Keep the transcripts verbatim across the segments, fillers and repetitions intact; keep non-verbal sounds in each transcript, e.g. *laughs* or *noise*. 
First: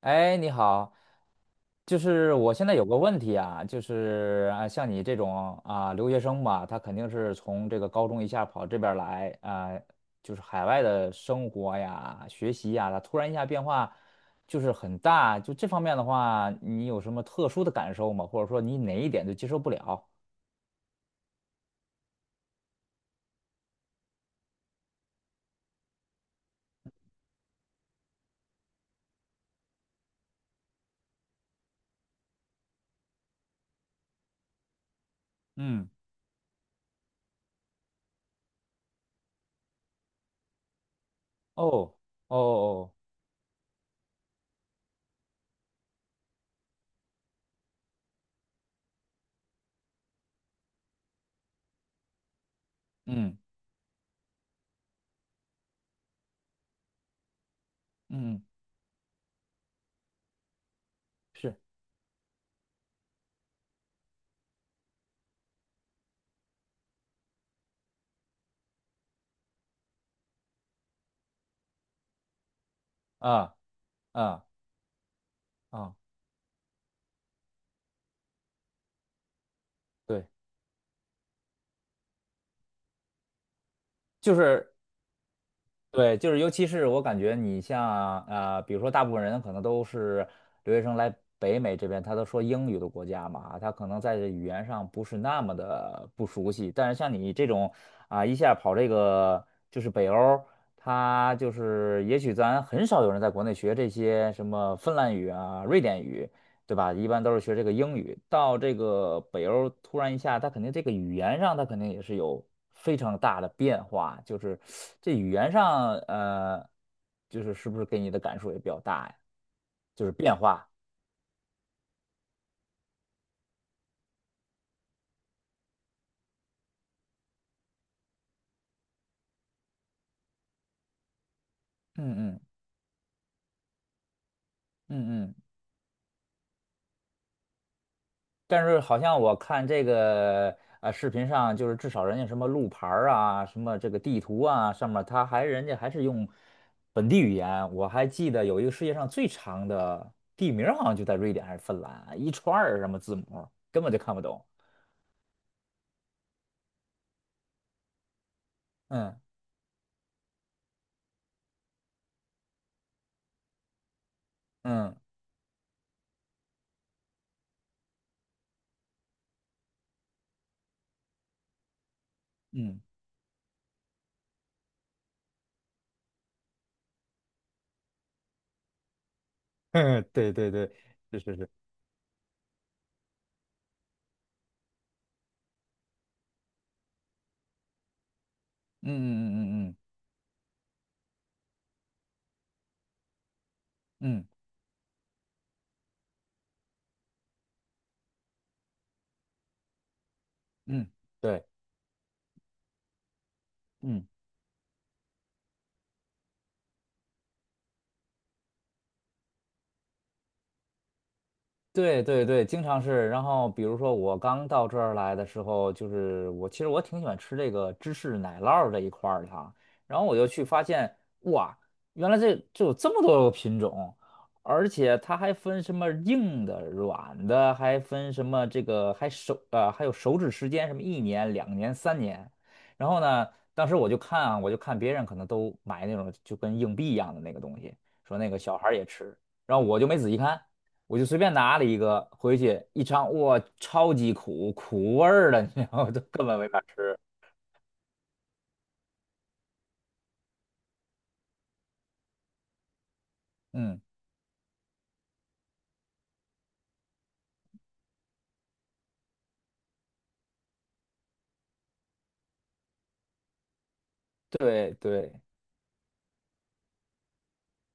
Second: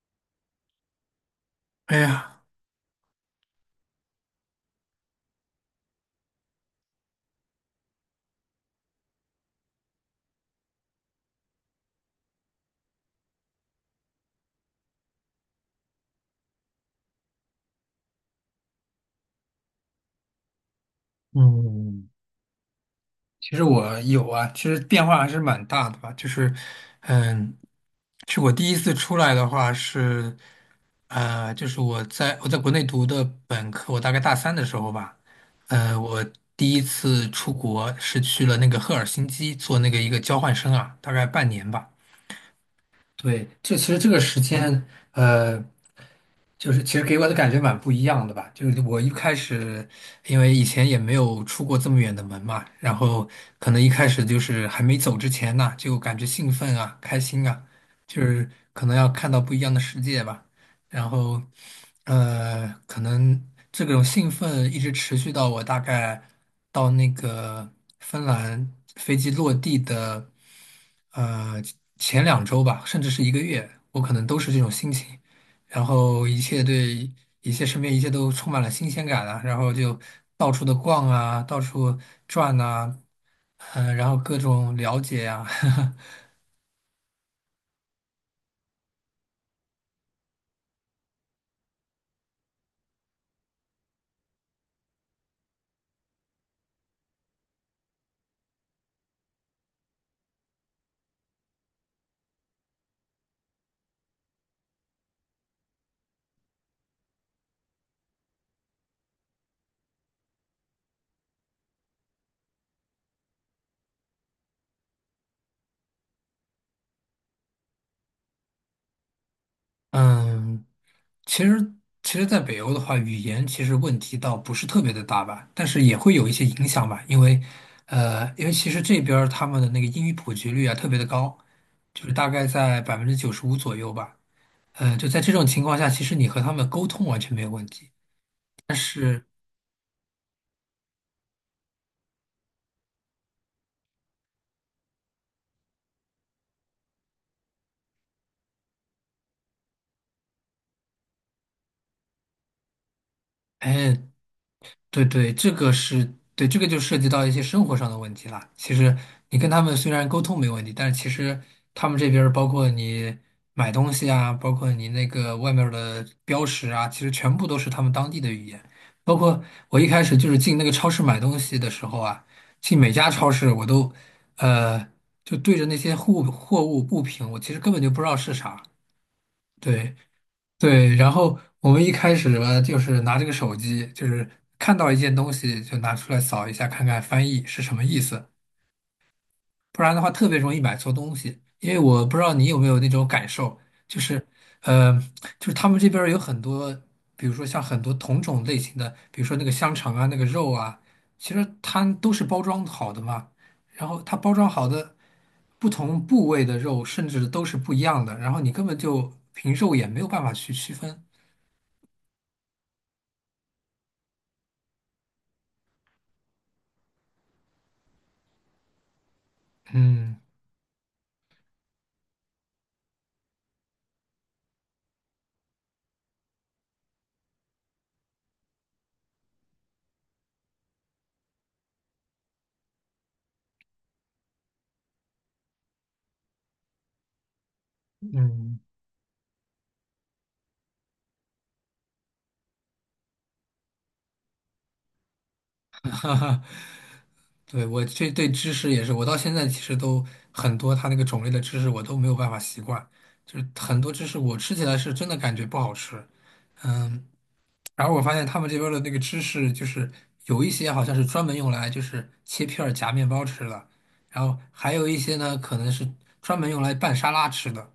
哎，你好，哎就是呀，我现在有个问题啊，就是啊，像你这种啊留学生吧，他肯定是从这个高中一下跑这边儿来啊，就是海外的生活呀、学习呀，他突然一下变化就是很大，就这方面的话，你有什么特殊的感受吗？或者说你哪一点就接受不了？嗯，其实我有啊，其实变化还是蛮大的吧。就是，嗯，是我第一次出来的话是，呃，就是我在我在国内读的本科，我大概大三的时候吧，嗯。呃，我第一次出国是去了那个赫尔辛基做那个一个交换生啊，大概半年吧。哦哦哦，对，这其实这个时间，呃。就是其实给我的感觉蛮不一样的吧。就是我一开始，因为以前也没有出过这么远的门嘛，然后嗯可能一开始就是还没走之前呢，就感觉兴奋啊、开心啊，就嗯，是可能要看到不一样的世界吧。然后，是呃，可能这种兴奋一直持续到我大概到那个芬兰飞机落地的，呃，前两周吧，甚至是一个啊月，我可能都啊是这种心情。然啊，后一切对一切身边一切都充满了新鲜感啊，然后就对，到处的逛啊，到处转呐、嗯、然后就各是。种了解呀、啊 对，就是尤其是我感觉你像呃，比如说大部分人可能都是留学生来北美这边，他都说英语的国家嘛，他可能在这语言上不是那么的不熟悉。但是像你这种啊、一下跑这个就是北欧，他就是也许咱很少有人在国内学这些什么芬兰语啊、瑞典语，对吧？一般都是学这个英语，到这个北欧突然一下，他肯定这个语言上，他肯定也是有非常大的变化，就是这语言上，呃，就是是不是给你的感受也比较大呀？*laughs* 就是变嗯，化。其实其实，在北欧的话，语言其实问题倒不是特别的大吧，但是也会有一些影响吧，因为呃，因为其实这边儿他们的那个英语普及率啊特别的高，就是嗯大嗯概在百分之九十五左右吧，嗯、就在嗯这嗯。种情况下，其实你和他们沟通完全没有问题。但但是好像是我看这个呃视频上，就是至少人家什么路牌儿啊，什么这个地图啊，上面他还人家还是用本地语言。我还记得有一个世界上最长的地名儿，好像就在瑞典还是芬兰，一串儿什么字母，根本哎，就看不懂。对对，这个是对，这个就涉及到一些生活上的问题了。其实嗯你跟他们虽然沟通没问题，但是其实他们这边儿包括你买东西啊，包括你嗯那个外面儿的标识啊，其实全部都是他们当地的语言。包括我一开始就是进那个超市买东西的时候啊，进嗯，每家超市我都呃就对着那些货物货物物品，我其实根本就不知道是啥。对。*laughs* 对对对，对，然是是后是，我们一开始吧，就是拿这个手机，就是看到一件东西就拿出来扫一下，看看翻译是什么意思，嗯嗯嗯不然的话特别容易买错东西。因为我不知道你有没有那种感受，就嗯是，嗯呃，就是他们这边儿有很多，比如说像很多同种类型的，比如说那个香肠啊，那个肉啊，嗯嗯，其实对，它都是包装好的嘛，然后嗯。它包装好的不同部位的肉，甚至都是不一样的，然后你根本就凭肉眼没有办法去区分。对对对，经常是。然后比如说我刚到这儿来的时候，就是我其实我挺喜欢吃这个芝士奶酪儿这一块儿的哈。然后嗯。我就去发现，哇，原来这这有这么多个品种，而且它还分什么硬的、软的，还分什么这个还手呃还有手指时间，什么一年、两年、三年。然后呢，当时我就看啊，我就看别人可能都买那种就跟硬币一样的那个东西，说那个小嗯，孩儿也吃，然后我就没仔细看。我就随便拿了一个回去一尝，哇，超级苦，苦味儿的，你知道吗？*laughs* 都根本没法吃。对，我这对芝士也是，我到现在其实都很多，它那个种类的芝士我都没有办法习惯，就是很嗯，多芝士我吃起来是真的感觉不好吃，嗯，然后我发现他们这边儿的那个芝士就是有一些好像是专门用来就是切片儿夹面包吃的，然后还对有一对，些呢可能是专门用来拌沙拉吃的，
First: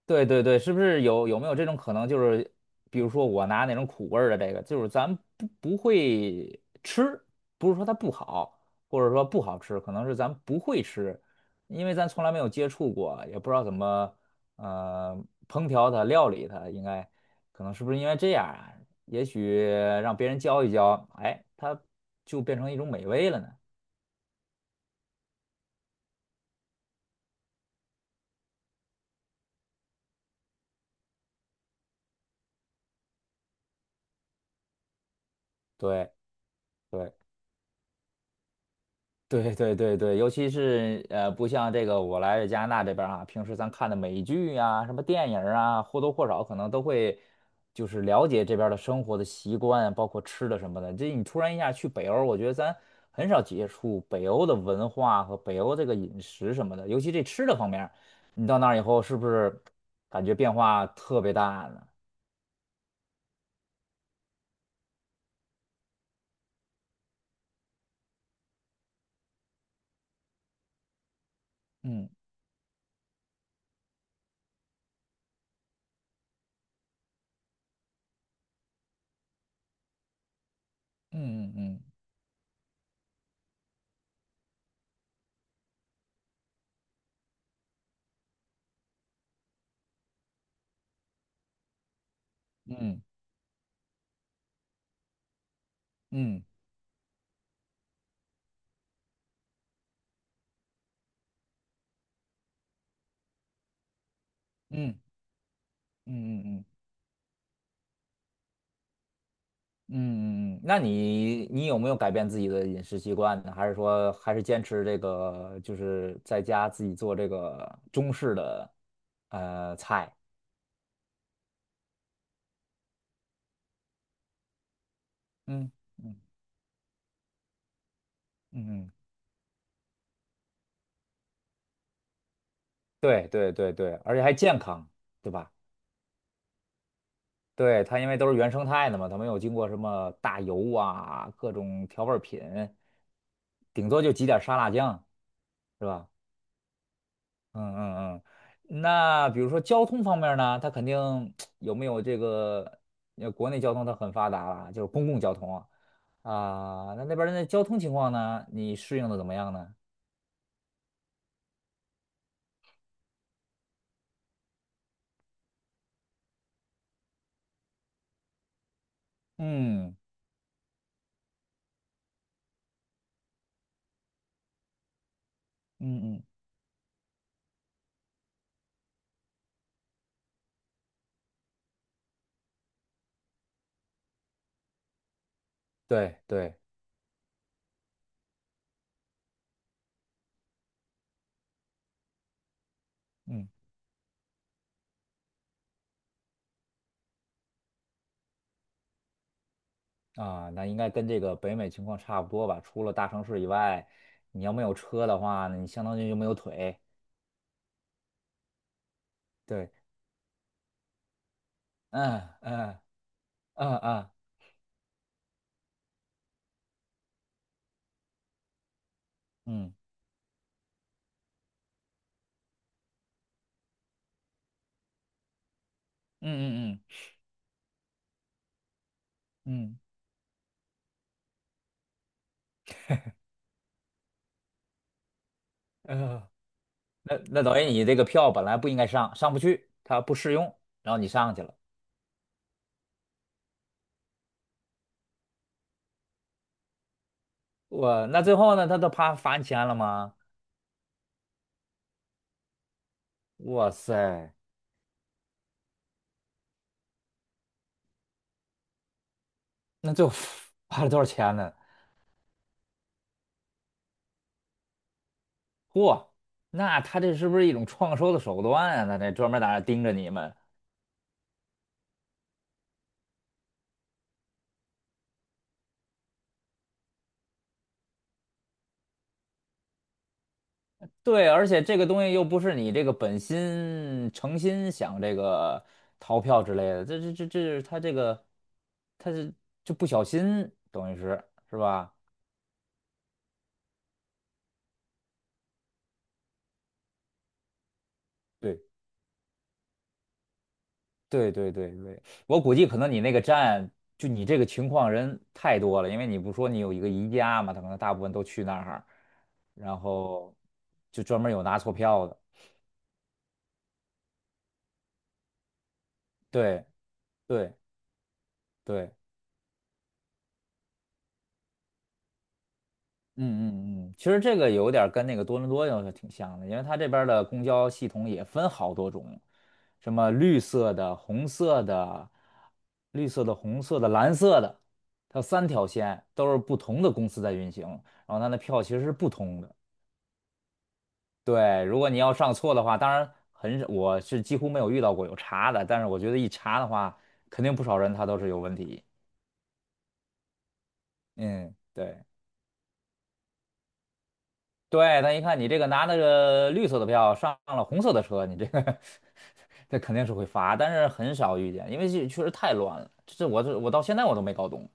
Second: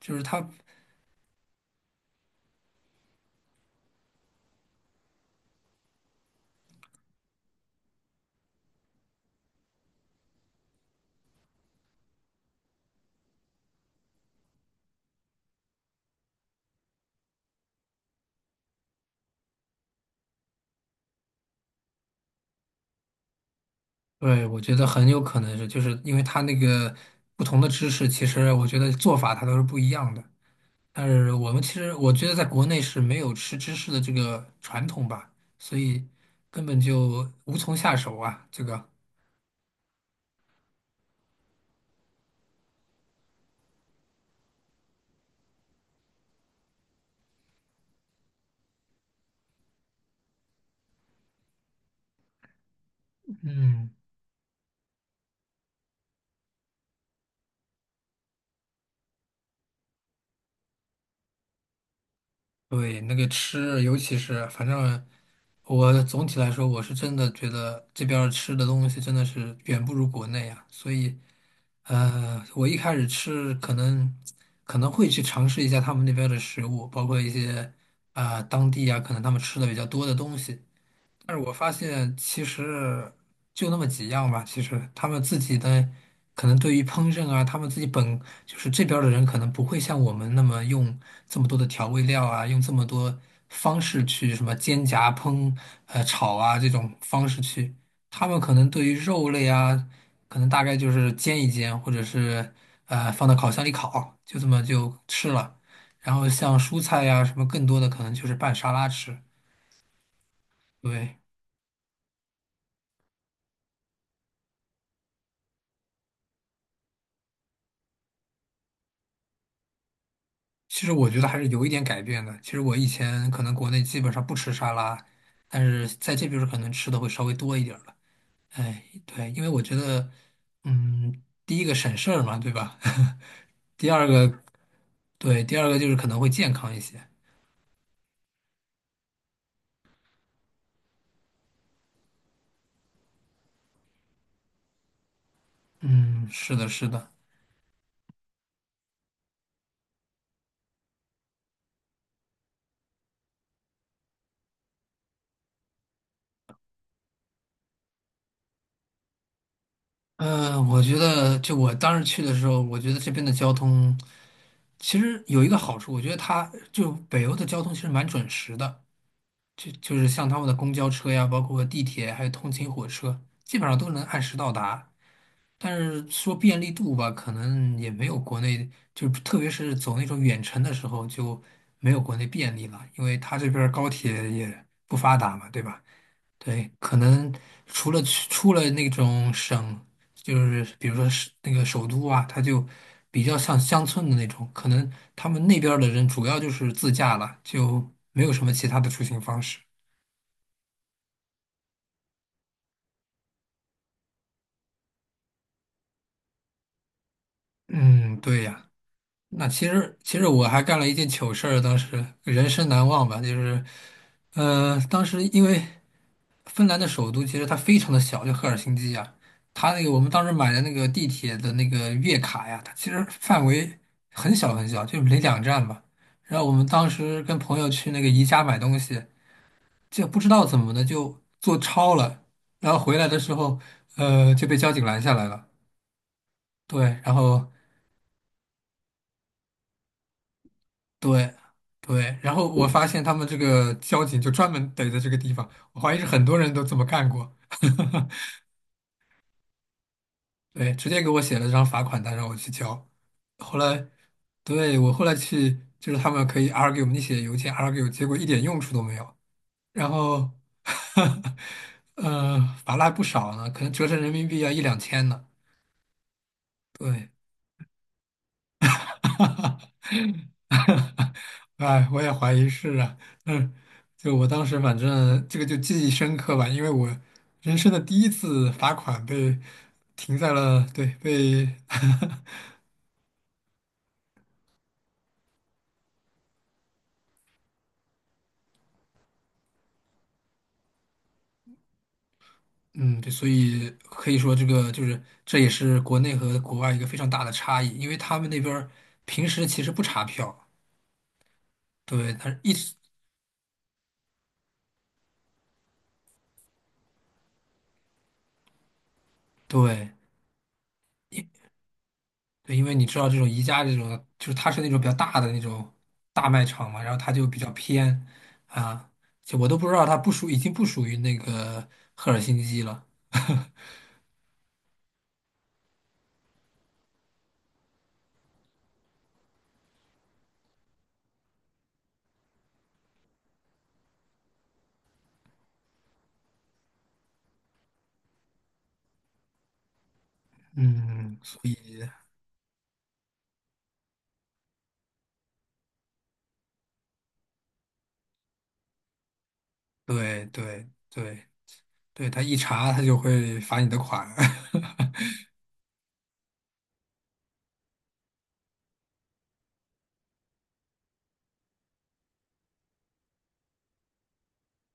就是对它，对对，是不是有有没有这种可能？就是比如说我拿那种苦味儿的这个，就是咱不不会吃，不是说它不好，或者说不好吃，可能是咱不会吃，因为咱从来没有接触过，也不知道怎么呃烹调它、料理它，应该可能是不是因为这样啊？也许让别人教一教，哎，它就变成一种美味了呢。对，我觉得很有可能是，就是因为它那个不同的芝士，其实我觉得做法它都是不一样的。但是我们其实我觉得在国内是没有吃芝士的这个传统吧，所以对。根本对。就无从下手啊。这个，对对对对，尤其是呃，不像这个我来加拿大这边儿啊，平时咱看的美剧呀、什么电影儿啊，或多或少可能都会就是了解这边儿的生活的习惯，包括吃的什么的。这你突然一下去北欧，我觉得咱很少接嗯，触北欧的文化和北欧这个饮食什么的，尤其这吃的方面儿你到那儿以后是不是感觉变化特别大呢？对，那个吃，尤其是反正我总体来说，我是真的觉得这边儿吃的东西真的是远不如国内啊。所以，呃，我一开始吃可能可能会去尝试一下他们那边的食物，包括一些啊、当地啊可能他们吃的比较多的东西。但是我嗯发嗯现其实就那么几样吧，其实他们自己的可能对于烹饪啊，他们自己本就是这边儿的人可能不会像我们那么用这么多的调味料啊，用这么嗯多方式去什么煎炸烹呃炒嗯啊这种方式去，他们可能对于肉类啊，可能大概就是煎一煎，或者是呃放到烤箱里烤，就这嗯嗯么嗯就嗯吃了。然后嗯嗯像嗯。嗯蔬菜呀、什么更多的可能就是拌沙拉吃，嗯，嗯嗯那对。你你有没有改变自己的饮食习惯呢？还是说还是坚持这个，就是在家自己做这个中式的呃菜？其实我觉得还是有一点改变的。其实我以前可能国内基本上不吃沙拉，但嗯是在嗯这边儿可能吃的会稍微多一点儿了。哎，嗯，对，因为我觉得，嗯，第一个省事儿嘛，对吧？对对对 *laughs* 第对，二而且还个，健康，对对，吧？第二个就是可能会健康一些。对，它因为都是原生态的嘛，它没有经过什么大油啊、各种调味儿品，顶多就挤点儿沙拉酱，是吧？嗯，是的，是的。嗯嗯嗯，那比如说交通方面呢，它肯定有没有这个，呃，国内交通它很发达了，就是公共交通啊，啊，那那边儿的交通情况呢，你适应的怎么样呢？呃，我觉得就我当时去的时候，我觉得这边的交通其实有一个好处，我觉得它就北欧的交通其实蛮准时的。就就嗯是像他们的公交车呀，包括地铁，还有通勤火车，基本上都能按时到达。但是嗯嗯，说便利度吧，可能也没有国内，就是特别是走那种远程的时候就没有国内便利了，因为他这边儿高铁也不发达嘛，对吧？对对，对，可能除了去出了那种省，就是比如说是那个首都啊，它就比较嗯像乡村的那种，可能他们那边儿的人主要就是自驾了，就没有什么其他的出行方式。啊，那应该跟这个北美情况差不多吧，除了大城市以外，你要没有车的话，那你相当于就没有腿。嗯，对呀，那其对，实其实我还干了一件糗事儿，当时嗯人生嗯难忘吧，就是，嗯嗯呃，当时因为芬兰的首都其实它非常的小，就赫尔辛基呀，嗯它那嗯个我们当时买的那个地铁的那个月卡呀，它其实范围很小很小，就没两站吧。然后我们嗯嗯当时跟朋友去那个宜家买东西，嗯。就不知道怎么的就坐超了，然后回来的时候，呃，就被交警拦下来了。嗯嗯对，然那那后等于你这个票本来不应该上，上不去，它不适用，然后你对上去了，对，然后我发现他们这个交警就专门逮在这个地方，我怀疑是很多人都这么干过。我那最 *laughs* 后呢，他都怕罚你钱了吗？对，直接给我写了张罚款单让我去交。后哇来，塞，对，我后来去，就是他们可以 argue，你写邮件 argue，结果一点用处都没有。然那最后 后，*laughs* 罚了多少钱呢？*laughs* 呃，罚了还不少呢，可能折成人民币要一两千呢。嚯，那他对，这是不是一种创收的手段啊？那这专门在那盯着你们。*laughs* 哈哈，*laughs* 哎，我也怀疑是啊，嗯，就我当时反正这个就记忆深刻吧，因为我人生的第一次罚款被停在了，对，对，被，而且这个东西又不 *laughs* 是你这个本心诚心想这个逃票之类的，这这这这是他这个他是就不小心，等于是是吧？嗯，对，所以可以说这个就是这也是国内和国外一个非常大的差异，因为他们那边对。儿平时其实不查票，对对对对，对，他是我一估计直可能你那个站，就你这个情况人太多了，因为你不说你有一个宜家嘛，他可能大部分都去那儿，然对。后就专门有拿错票的。对，因为你知道这种宜家这种，就是它是那种比较大的那种大卖对场嘛，然后它就比较对偏啊，对，就我都不知道它不属，已经不属于那个赫尔辛基了。嗯嗯嗯，其实这个有点儿跟那个多伦多要是挺像的，因为它这边儿的公交系统也分好多种，什么绿色的、红色的、绿色的、红色的、蓝色的，它有三条线，都是不同的公司在运行，然后它的票其实是不同的。嗯，所对，如以果你要上错的话，当然很少，我是几乎没有遇到过有查的，但是我觉得一查的话，肯定不少人他都是有问题。对对对嗯，对，对，他一查他就会罚你的款。*laughs* 对，他一看你这个拿那个绿色的票上了红色的车，你这个 *laughs* 这肯定是会罚，但是很少遇见，因为这确实太乱了，这我这我到现在我都没搞懂。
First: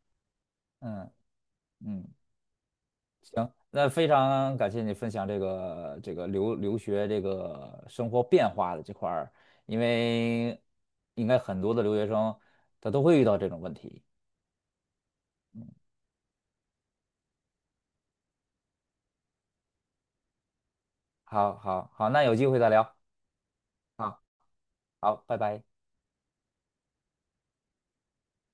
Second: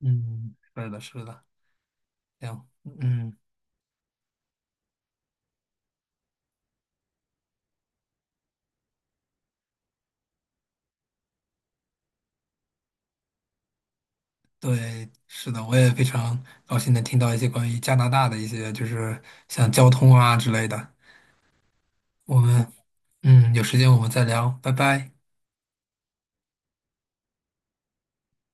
嗯，是的，嗯是的，嗯。行，嗯，行，那非常感谢你分享这个这个留留学这个生活变化的这块儿，因为应该很多的留学生他都会遇到这种问题。对，是的，我也非常高兴能听到一些关于加拿大的一些，就是像交通啊之类的。好，好，好，那有我机会再们聊。嗯，有时间我们好，再聊，拜拜。好，拜拜。